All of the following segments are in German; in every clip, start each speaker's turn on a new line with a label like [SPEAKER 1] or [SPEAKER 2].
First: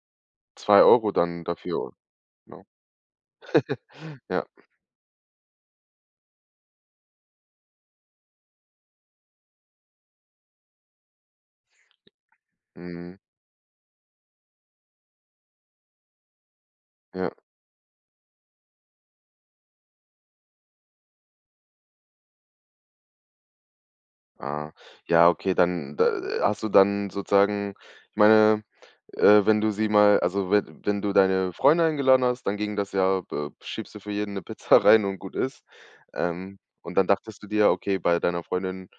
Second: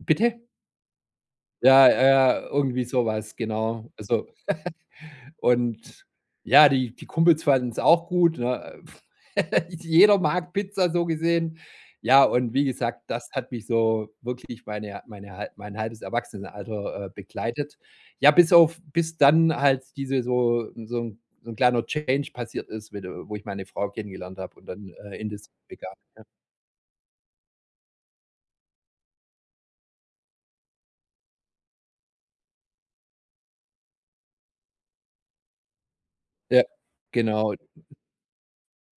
[SPEAKER 1] Bitte?
[SPEAKER 2] 2 € dann
[SPEAKER 1] Ja,
[SPEAKER 2] dafür,
[SPEAKER 1] ja, ja,
[SPEAKER 2] ne?
[SPEAKER 1] irgendwie sowas, genau. Also
[SPEAKER 2] Ja.
[SPEAKER 1] und ja, die die Kumpels fanden es auch gut, ne? Jeder mag Pizza, so gesehen. Ja, und wie gesagt,
[SPEAKER 2] Mhm.
[SPEAKER 1] das hat mich so wirklich meine mein hal mein halbes Erwachsenenalter, äh,
[SPEAKER 2] Ja.
[SPEAKER 1] begleitet. Ja, bis auf bis dann halt diese so so 'n so 'n kleiner Change passiert ist, wiede wo ich meine Frau kennengelernt habe und
[SPEAKER 2] Ah.
[SPEAKER 1] dann, äh, in
[SPEAKER 2] Ja
[SPEAKER 1] das
[SPEAKER 2] okay,
[SPEAKER 1] [unintelligible]
[SPEAKER 2] dann da
[SPEAKER 1] Ja.
[SPEAKER 2] hast du dann sozusagen ich meine, äh, wenn du sie mal also we wenn du deine Freunde eingeladen hast, dann ging das ja be schiebst du für jeden 'ne Pizza rein und gut ist. Ähm,
[SPEAKER 1] Ja,
[SPEAKER 2] und dann dachtest du
[SPEAKER 1] genau.
[SPEAKER 2] dir, okay, bei deiner Freundin,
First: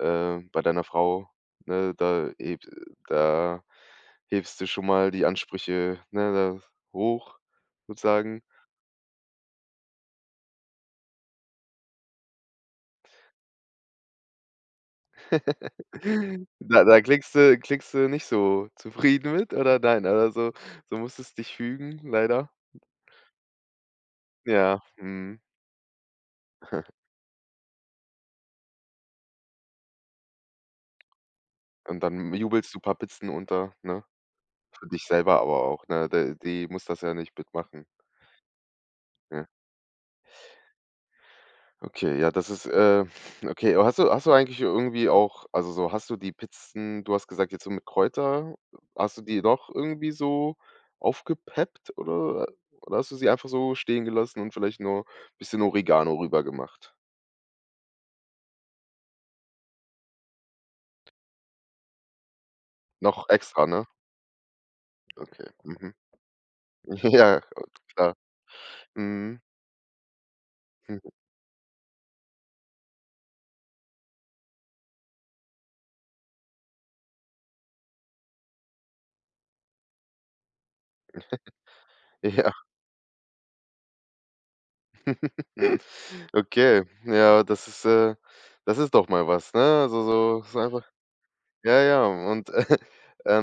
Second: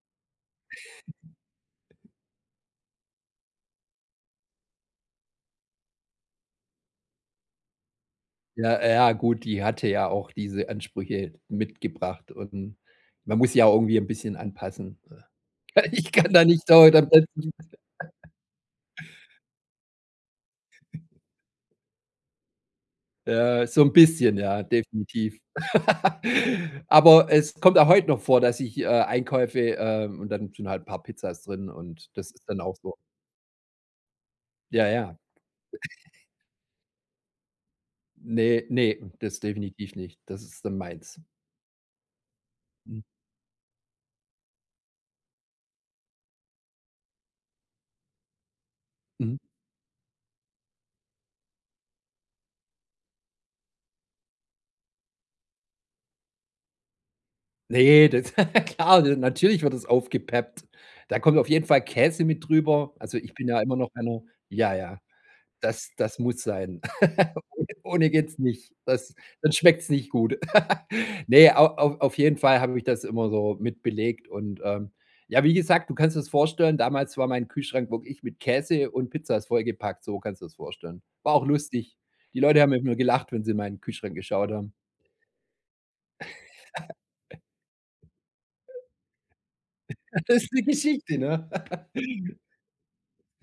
[SPEAKER 2] äh bei deiner Frau, ne? Da heb da hebst du schon mal die Ansprüche, ne, da hoch, sozusagen?
[SPEAKER 1] Ja, j ja, gut, die hatte ja auch diese Ansprüche mitgebracht, und man muss sich ja auch irgendwie 'n bisschen anpassen. Ich kann da nicht
[SPEAKER 2] Da
[SPEAKER 1] dauernd
[SPEAKER 2] da
[SPEAKER 1] am
[SPEAKER 2] klingst du klingst du nicht
[SPEAKER 1] [unintelligible]
[SPEAKER 2] so zufrieden mit oder nein oder so? Du musstest dich fügen, leider?
[SPEAKER 1] Ja, so 'n bisschen, ja,
[SPEAKER 2] Ja.
[SPEAKER 1] definitiv.
[SPEAKER 2] Mhm.
[SPEAKER 1] Aber es kommt auch heut noch vor, dass ich, äh, Einkäufe, ähm und dann sind halt 'n paar Pizzas drin,
[SPEAKER 2] Und
[SPEAKER 1] und das
[SPEAKER 2] dann
[SPEAKER 1] ist dann
[SPEAKER 2] jubelst
[SPEAKER 1] auch
[SPEAKER 2] du paar
[SPEAKER 1] so.
[SPEAKER 2] Pizzen unter, ne?
[SPEAKER 1] Ja,
[SPEAKER 2] Für dich
[SPEAKER 1] ja.
[SPEAKER 2] selber aber auch, ne? D die muss das ja nicht mitmachen.
[SPEAKER 1] Ne, ne, das
[SPEAKER 2] Ne?
[SPEAKER 1] definitiv nicht. Das ist dann meins.
[SPEAKER 2] Okay, ja das ist,
[SPEAKER 1] Mhm.
[SPEAKER 2] äh okay. Aber hast du hast du eigentlich irgendwie auch also, so, hast du die Pizzen du hast gesagt jetzt so mit Kräuter hast du
[SPEAKER 1] Mhm.
[SPEAKER 2] die noch irgendwie so aufgepeppt, oder oder hast du sie einfach so stehen gelassen und vielleicht nur bisschen Oregano rübergemacht?
[SPEAKER 1] Ne, das Klar, de natürlich wird das aufgepeppt. Da kommt auf jeden Fall Käse mit drüber. Also,
[SPEAKER 2] Noch
[SPEAKER 1] ich bin ja
[SPEAKER 2] extra,
[SPEAKER 1] immer
[SPEAKER 2] ne?
[SPEAKER 1] noch einer Ja, ja,
[SPEAKER 2] Okay,
[SPEAKER 1] das
[SPEAKER 2] mhm.
[SPEAKER 1] das muss sein.
[SPEAKER 2] Ja, äh,
[SPEAKER 1] Ohn ohne
[SPEAKER 2] klar.
[SPEAKER 1] geht's nicht. Das
[SPEAKER 2] Mhm.
[SPEAKER 1] dann schmeckt's nicht gut.
[SPEAKER 2] Mhm.
[SPEAKER 1] Ne, au au auf jeden Fall habe ich das immer so mit belegt und, ähm, ja, wie gesagt, du kannst dir das vorstellen damals war mein Kühlschrank wirklich mit Käse und Pizza ist vollgepackt, so kannst du das vorstellen. War auch lustig. Die
[SPEAKER 2] Ja.
[SPEAKER 1] Leute haben mit mir gelacht, wenn sie in meinen Kühlschrank geschaut haben.
[SPEAKER 2] Okay, ja, das ist, äh das ist doch mal was, ne? Also, so
[SPEAKER 1] Ist
[SPEAKER 2] so
[SPEAKER 1] ne
[SPEAKER 2] einfach
[SPEAKER 1] Geschichte, ne?
[SPEAKER 2] Ja, ja, und, äh,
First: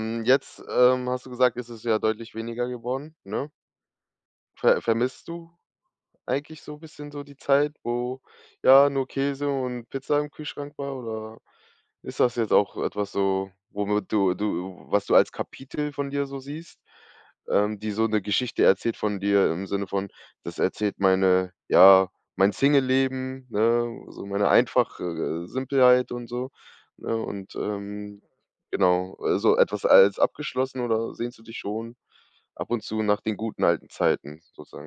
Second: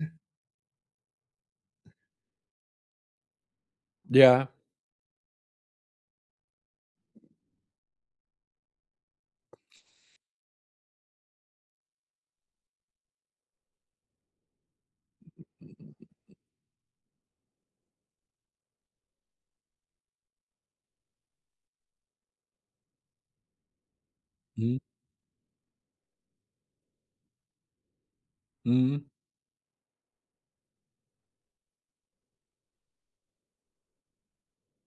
[SPEAKER 1] Mhm.
[SPEAKER 2] jetzt, ähm, hast du gesagt, ist es ja deutlich weniger geworden, ne?
[SPEAKER 1] Ja.
[SPEAKER 2] Ver vermisst du eigentlich so bisschen so die Zeit, wo, ja, nur Käse und Pizza im Kühlschrank war, oder ist das jetzt auch etwas so, womit du du was du als Kapitel von dir so siehst, ähm, die so 'ne Geschichte erzählt von dir im Sinne von: „Das erzählt meine ja, mein Singleleben, ne? So meine
[SPEAKER 1] Mhm.
[SPEAKER 2] einfach äh, Simpelheit” und so, ne? Und, ähm,
[SPEAKER 1] Mhm.
[SPEAKER 2] genau, also etwas als abgeschlossen oder sehnst du dich schon ab und zu nach den guten alten Zeiten sozusagen?